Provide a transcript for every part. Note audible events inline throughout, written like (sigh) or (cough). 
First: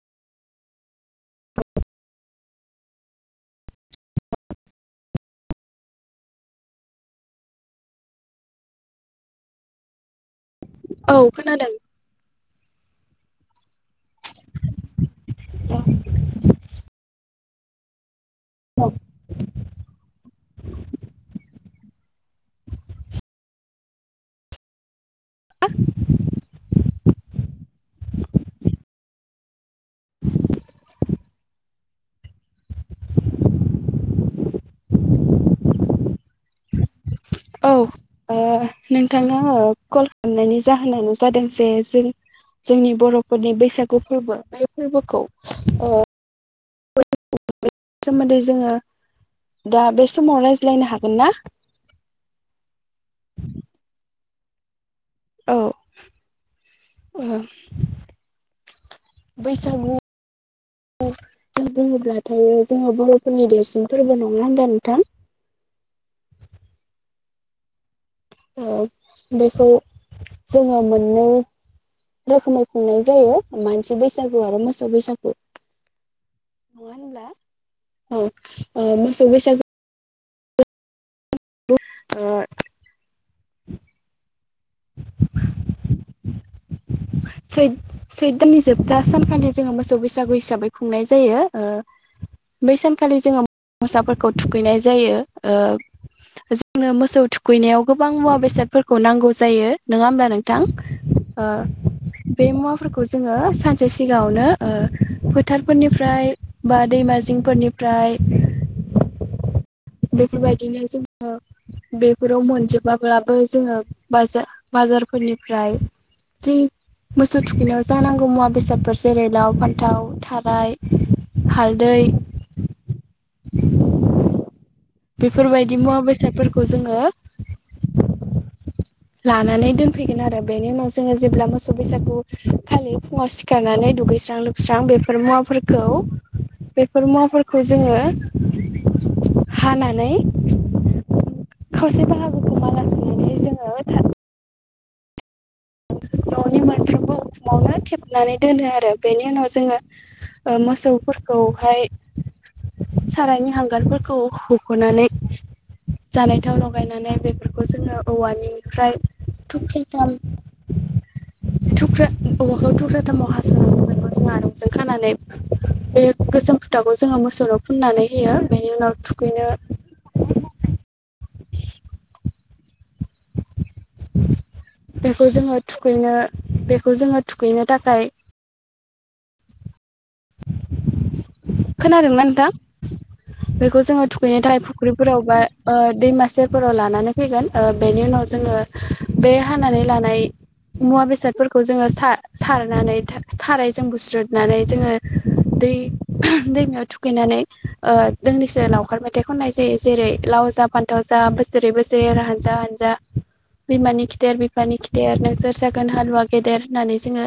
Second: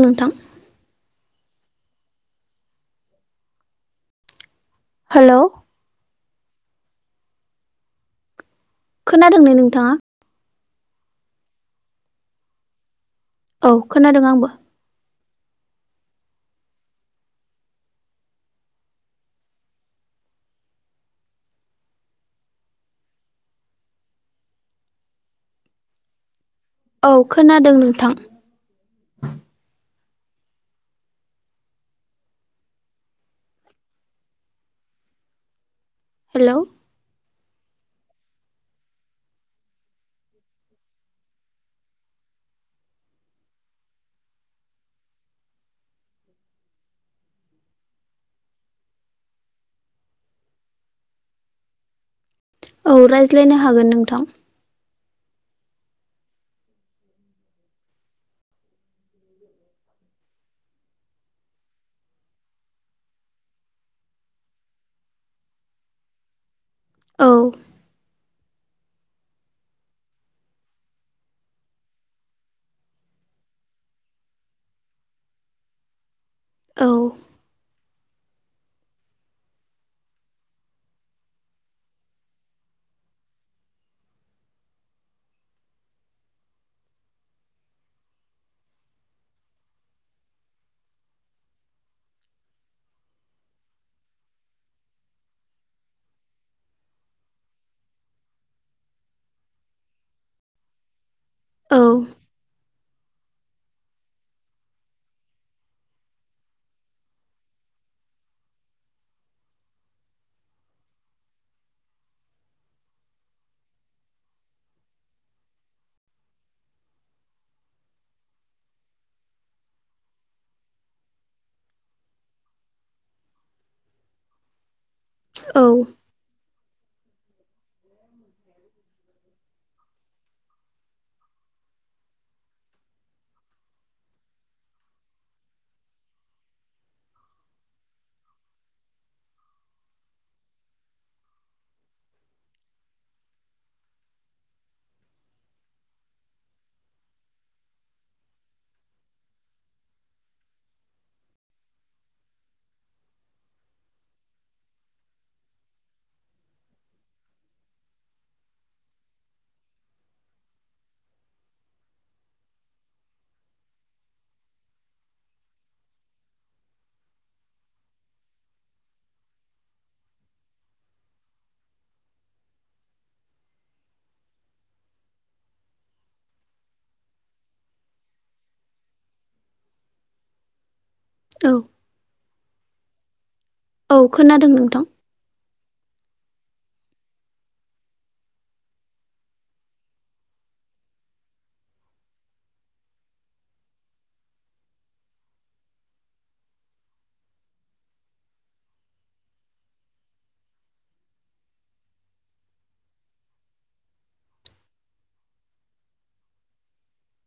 नोंथां हालौ खोनादों ना नोंथाङा? औ खोनादों औ खोनादों आंबो (inaudible) औ आ औ खोनादों नोंथां (inaudible) हेलौ औ नोंथां कल खालामनायनि जाहोनानो जादों जे जों जोंनि बर'फोरनि बैसागु फोरबो बे फोरबोखौ सोमोन्दै जोङो दा बे समाव रायज्लायनो हागोन ना? औ रायज्लायनो हागोन नोंथां औ औ बैसागु औ जों बुङोब्लाथायायो जोङो बर'फोरनि देरसिन फोरबो नङा होना नोंथां औ बेखौ जोङो मोननो रोखोमै खुंनाय जायो मानसि बैसागु आरो मोसौ बैसागु औ अ ओ मोसौ बैसागु (inaudible) सैथ सैथ दाननि जोबथा सानखालि जोङो मोसौ बैसागु हिसाबै खुंनाय जायो। बै सानखालि जोङो मोसाफोरखौ थुखैनाय जायो। जोंनो मोसौ थुखैनायाव गोबां मुवा बेसादफोरखौ नांगौ जायो नङा होमब्ला नोंथां। ओ औ बे मुवाफोरखौ जोङो सानसे सिगाङावनो फोथारफोरनिफ्राय बा दैमा जिंफोरनिफ्राय बेफोरबायदिनो जों बेफोराव मोनजोबाब्लाबो जोङो बाजा बाजारफोरनिफ्राय जि मोसौ थुखैनायाव जानांगौ मुवा बेसादफोर जेरै लाव फान्थाव थाराय हालदै औ बेफोरबायदि मुवा बेसादफोरखौ जोङो लानानै दोनफैगोन आरो बेनि उनाव जोङो जेब्ला मोसौ बौ बैसागु खालि फुङाव सिखारनानै दुगैस्रां लोबस्रां बेफोर मुवाफोरखौ बेफोर मुवाफोरखौ जोङो हानानै खावसे बाहागोखौ माला सुैनानैहाय जोङो थार न'नि मोनफ्रोमबो उखुमावनो थेबनानै दोनो आरो बेनि उनाव जोङो मोसौफोरखौहाय सारायनि हांगारफोरखौ हख'नानै जानाय थाव लगायनानै बेफोरखौ जोङो औवानिफ्राय थुखिथाम (inaudible) थुख्रा औवखखौ थुख्रा दामाव हास'नागौ बेखौ जों आंजों खानानै बे गोसोम खुथाखौ जोङो मोसौाव फुननानै होयो बेनि उनाव थुखैनो (inaudible) (inaudible) बेखौ जोङो थुखैनो बेखौ जोङो थुखैनो थाखाय औ खोनादोंना नोंथां बेखौ औ जोङो थुखैनो खोनादों थाखाय नोंथां फुख्रिफोराव बा दैमासेफोराव लानानै फैगोन बेनि उनाव जोङो बे हानानै लानाय मुवा बेसादफोरखौ जोङो सारनानै सारायजों गुस्रुदनानै जोङो दै दैमायाव थुखैनानै दोंनैसो लावखार मेथाइ खननाय जायो जेरै लाव जा फानथाव जा बोसोरै बोसोरै आरो हानजा हानजा बिमानि खिदेर बिफानि खिदेर नोंसोर जागोन हालुवा गेदेर होननानै जोङो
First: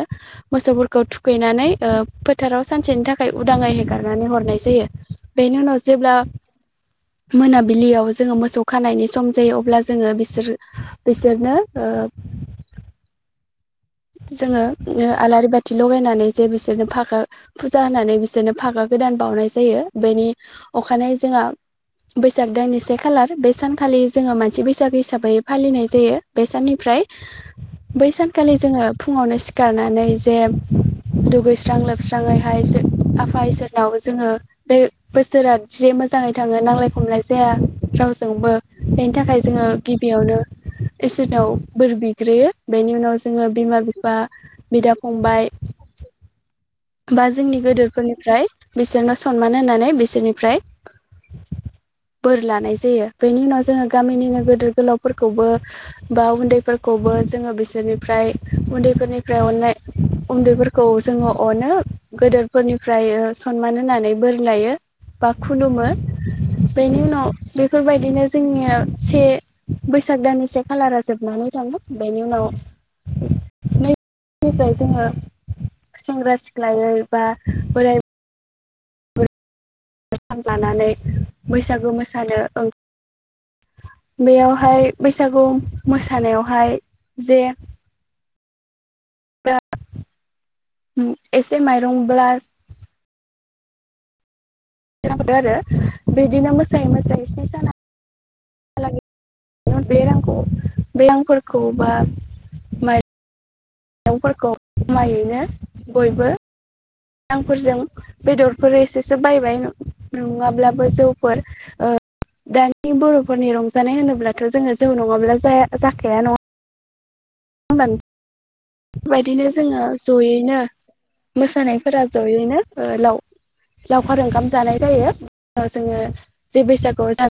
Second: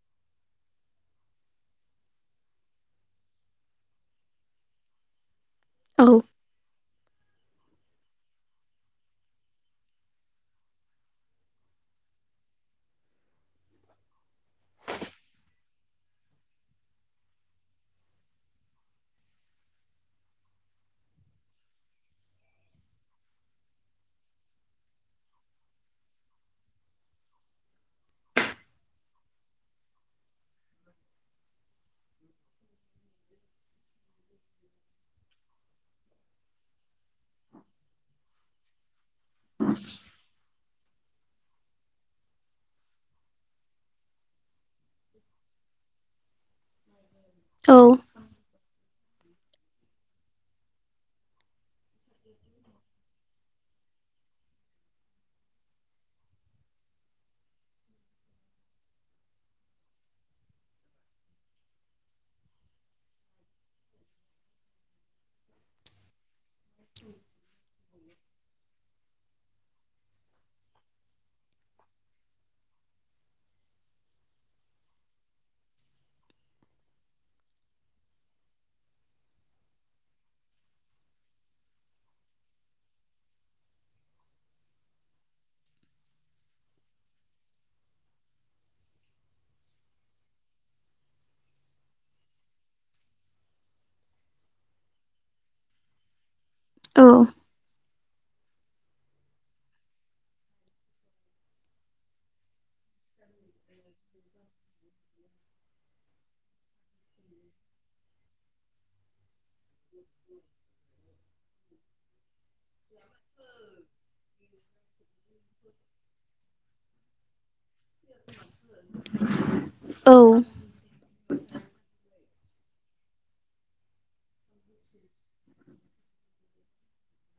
मोसौफोरखौ थुखैनानै ओ फोथाराव सानसेनि थाखाय उदाङै हेगारनानै हरनाय जायो बेनि उनाव जेब्ला औ मोनाबिलियाव जोङो मोसौ खानायनि सम जायो अब्ला जोङो बिसोर बिसोरनो (unintelligible) जोङो ओ आलारि बाथि लगायनानै जे बिसोरनो फागा फुजा होनानै बिसोरनो फागा गोदान बावनाय जायो बेनि अखानायै जोंहा बैसाग दानननिसे खालार बे सानखालि जोङो मानसि बैसागो हिसाबै फालिनाय जायो बे साननिफ्राय बै सानखालि जोङो फुङावनो सिखारनानै जे दुगैस्रां लोबस्राङैहाय आफा इसोरनाव जोङो बे बोसोरा जे मोजां मोजाङै थाङो नांलाय खमलाय जाया रावजोंबो बेनि थाखाय जोङो गिबियावनो इसोरनाव बोर बिग्रोयो बेनि उनाव जो जोङो बिमा बिफा बिदा फंबाय बा जोंनि औ गोदोरफोरनिफ्राय बिसोरनो सनमान होन नानै बिसोरनिफ्राय बोर लानाय जायो बेनि उनाव जोङो गामिनिनो गिदोर गोलावफोरखौबो बा उनदैफोरखौबो जोङो बिसोरनिफ्राय उनदै उनदैफोरनिफ्राय अननाय उनदैफोरखौ जोङो अनो गदोरफोरनिफ्राय सनमान होनानै बोर लायो। बा खुलुमो बेनि उनाव बेफोरबायदिनो जोंनिया से बैसाग दाननि से खालारा जोबनानै थाङो बेनि उनाव नै निफ्राय जोङो सेंग्रा सिख्लाायै बा बोराय लानानै बैसागु मोसानो ओं बेयावहाय बैसागु मोसानायावहाय जे (inaudible) एसे माइरं ब्लास दों आरो बिदिनो मोसायै औ मोसायै सिनि साना हालागै बे रांखौ बे रांफोरखौ बा मा माइंफोरखौ ज'मायैनो बयबो मजांफोरजों (unintelligible) बेदरफोर एसेसो बायबाय नङाब्लाबो जौफोर दानि बर'फोरनि रंजानाय होनोब्लाथ' जोङो जौ नङाब्ला जाया जाखाया नङा होनबा बेबायदिनो जोङो औ जयैनो मोसानायफोरा ज'यैनो लाव लावखार ओंखाम जानाय जायो जोङो जे बैसागु जा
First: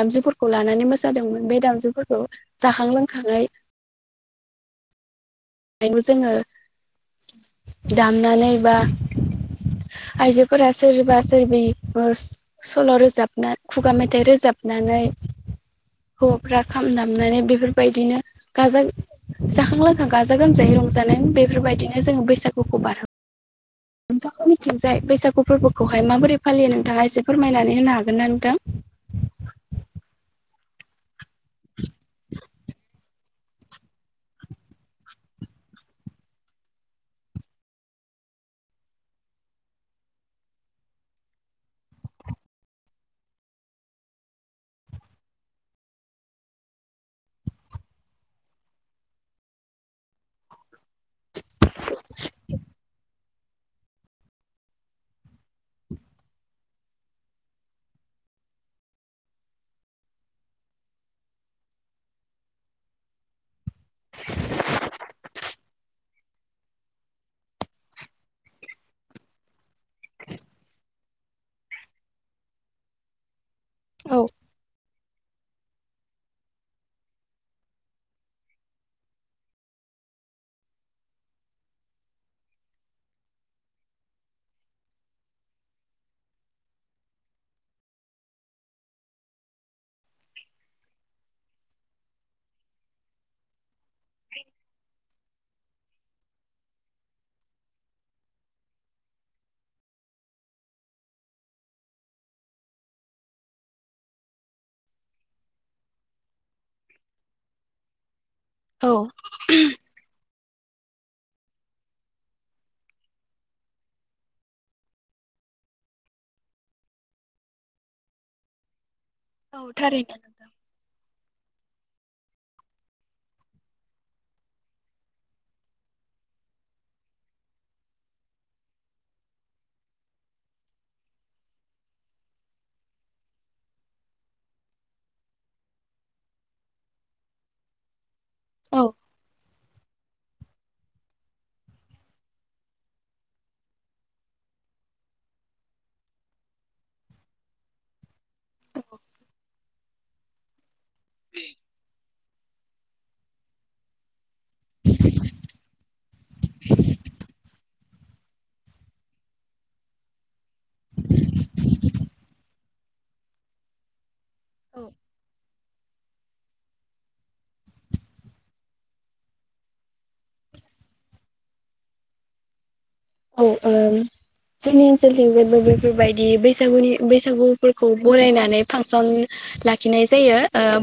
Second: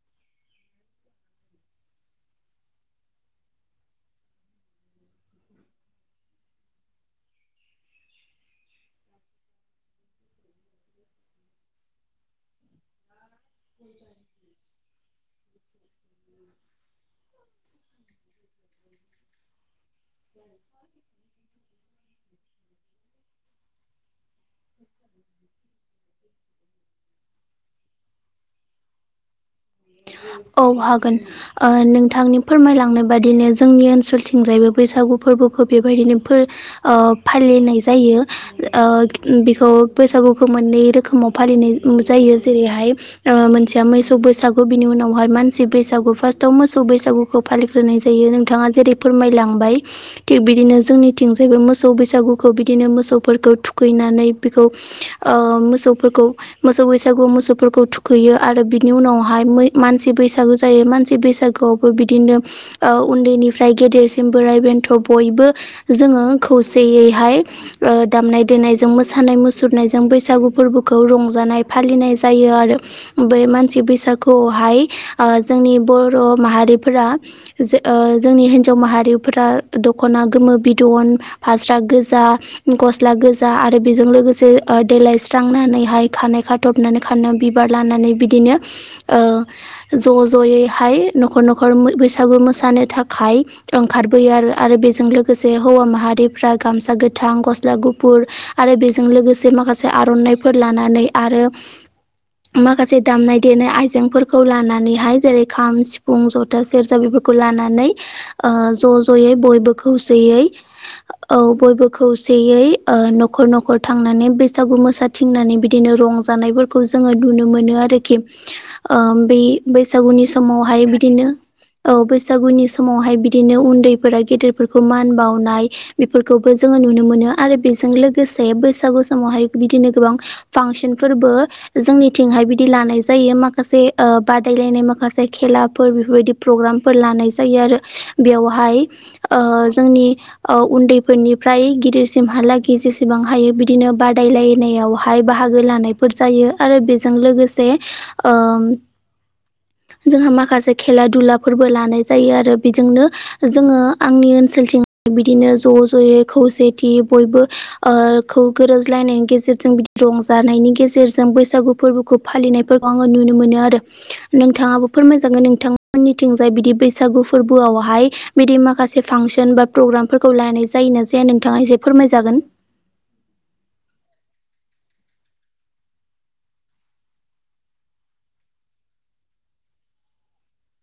दामजुफोरखौ लानानै मोसादोंमोन बे दामजुफोरखौ जाखां लोंखाङै बेखौ जोङो दामनानै बा आइजोफोरा सोरबा सोरबि सल' रोजाब ना खुगा मेथाइ रोजाबनानै हौवाफ्रा खाम दामनानै बेफोरबायदिनो गाजा जाखां लोंखां गाजा जा गोमजायै रंजानाय बेफोरबायदिनो जोङो बैसागुखौ बारहो बेनिथिंजाय बैसागु फोरबोखौहाय माबोरै फालियो नोंथाङा एसे फोरमायनानै होनो हागोन ना नोंथां औ हागोन ओ नोंथांनि फोरमायलांनाय बादिनो जोंनि ओनसोलथिंजायबो बैसागु फोरबोखौ बेबायदिनो फालिनाय जायो ओ बेखौ बैसाग गुखौ मोननै रोखोमाव फालिनाय जायो जेरैहाय मोनसे मैसौ बैसागु बिनि उनावहाय मानसि बैसागु फार्स्टयाव मोसौ बैसागुखौ फालिग्रोनाय जायो नोंथाङा जेरै फोरमायलाङो बिदिनो जोंनिथिं मोसौ बैसागुखौ बिदिनो मोसौ फोरखौ थुखैनानै बेखौ ओ मोसौफोरखौ मोसौ बैसागु मोसौफोरखौ थुखैयो यो आरो बिनि उनाव मानसि बैसागु जायो मानसि बैसागुयावबो बिदिनो उनदैनिफ्राय गेदेरसिम बोराय बेनथ' बयबो जोङो खौसेयैहाय दामनाय देनायजों मोसानाय नाय मुुरनायजों बैसागु फोरबोखौ रंजानाय फालिनाय जायो आरो बे मानसि औ खौहाय आं जोंनि बर' माहारिफोरा जोंनि हिनजाव माहारिफोरा दखना गोमो बिदन फास्रा गोजा गस्ला गोजा आरो बेजों लोगोसे देलाय स्रांनानैहाय खानाय खाथबनानै खानायाव बिबार लानानै बिदिनो ज' ज'यैहाय न'खर न'खर बैसागु मोसानो थाखाय ओंखारबोयो आरो आरो बेजों लोगोसे से हौवा माहारिफ्रा गामसा गोथां गस्ला गुफुर आरो बेजों लोगोसे माखासे आर'नाइ फोर लानानै आरो माखासे दामनाय देनाय आइ जेफोरखौ लानानैहाय जेरै खाम सिफुं जथा सेरजा बेफोरखौ लानानै ओ औ ज' ज'यै बयबो खौसेयै (inaudible) औ बयबो खौसेयै न'खर न'खर थांनानै बैसागु मोसा थिंनानै बिदिनो रंजायो नाय फोरखौ जोङो नुनो मोनो आरोखि ओ बै औ थारैनो बैसागुनि समावहाय बिदिनो औ बैसागुनि समावहाय बिदिनो उन्दैफोरा गेदेरफोरखौ मान बावनाय बेफोरखौबो जोङो नुनो मोनो आरो बेजों लोगोसे बैसागु समावहाय बिदिनो गोबां फांसन फोरबो जोंनिथिंहाय बिदि लानाय जायो माखा माखासे बादायलायनाय माखासे खेलाफोर बेफोरबायदि बेवहाय औ जोंनि उन्दैफोरनिफ्राय गिदिरसिमहालागै जेसेबां हायो बिदिनो बादायलायनायाव यावहाय बाहागो लानायफोर जायो आरो बेजों लोगोसे ओ जोंहा माखासे खेला दुलाफोरबो लानाय जा जायो आरो बेजोंनो जोङो आंनि ओनसोलथिं बिदिनो ज' ज'यै खौसेथि बयबो ओ खौ गोरोबलायनायनि गेजेरजों बिदि रंजानायनि गेजेरजों बैसागु फोरबोखौ फालिनायफोरखौ आङो नुनो मोनो आरो नोंथाङाबोफोर मोजां नोंथाङा निथिंजाय बिदि बैसागु फोरबोआवहाय बिदि माखासे फांसन बा प्रग्रामफोरखौ लानाय जायो ना जाया नोंथाङा एसे फोरमाय जागोन औ ओ जोंनि ओनसोलथिं जेबो बेफोरबायदि बैसागुनि बैसागुफोरखौ बरायनानै फांसन लाखिनाय जायो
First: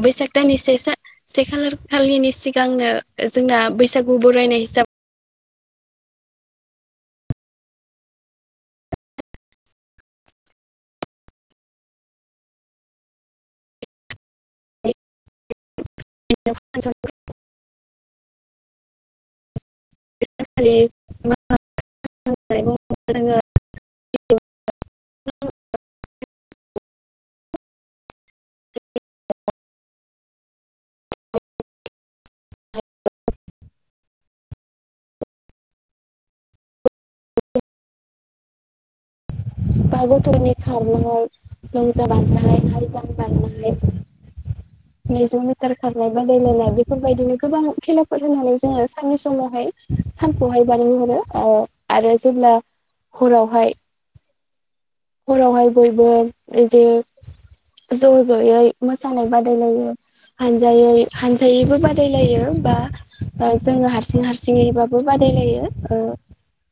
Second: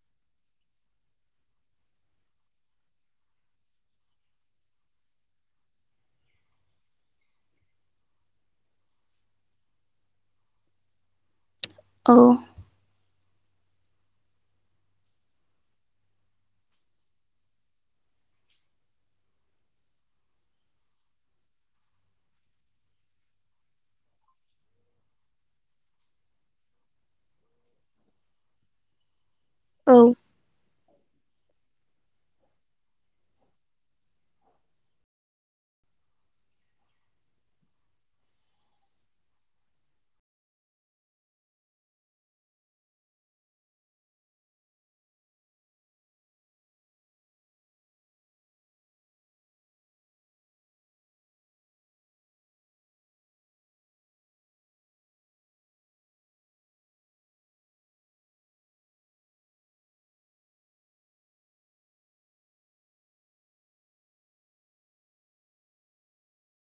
बैसाग दान से खालार खालिनि सिगांनो जों जोंना बैसागु बरायनाय हिसाबै औ (unintelligible) (inaudible) (inaudible) औ (inaudible) बा गथनि खारनायाव लंमजा बानायनो हायजां बारनाय मेजौ मेटार खारनाय बादायलायनाय बेफोरबायदिनो गोबां खेलाफोर होनानै जोङो साननि समावहाय सानखौहाय बानायनो हरो आरो जेब्ला हरावहाय हरावहाय बयबो जे ज' ज'यै मोसानाय बादायलायो हानजायै हानजायैबो बादायलायो बा जोङो हारसिं हारसिङैबाबो बादाय (unintelligible)